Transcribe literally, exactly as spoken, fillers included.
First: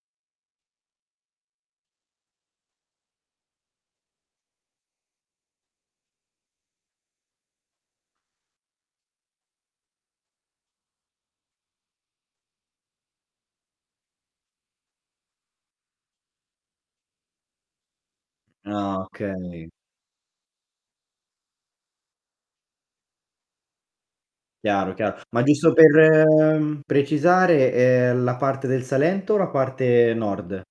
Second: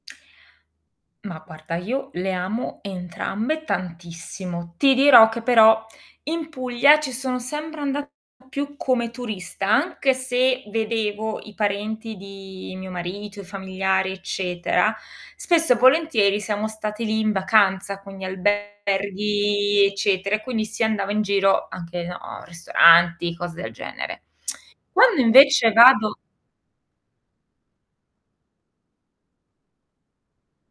Mah, parta io le amo entrambe tantissimo. Ti dirò che però, in Puglia ci sono sempre andata più come turista. Anche se vedevo i parenti di mio marito, i familiari, eccetera, spesso e volentieri siamo stati lì in vacanza con gli Ah, okay. alberghi, eccetera, e quindi si andava in giro anche, no, ristoranti, cose del genere. Chiaro, chiaro. Quando Ma invece giusto per, vado ehm, precisare: ehm, la parte del Salento o la parte nord?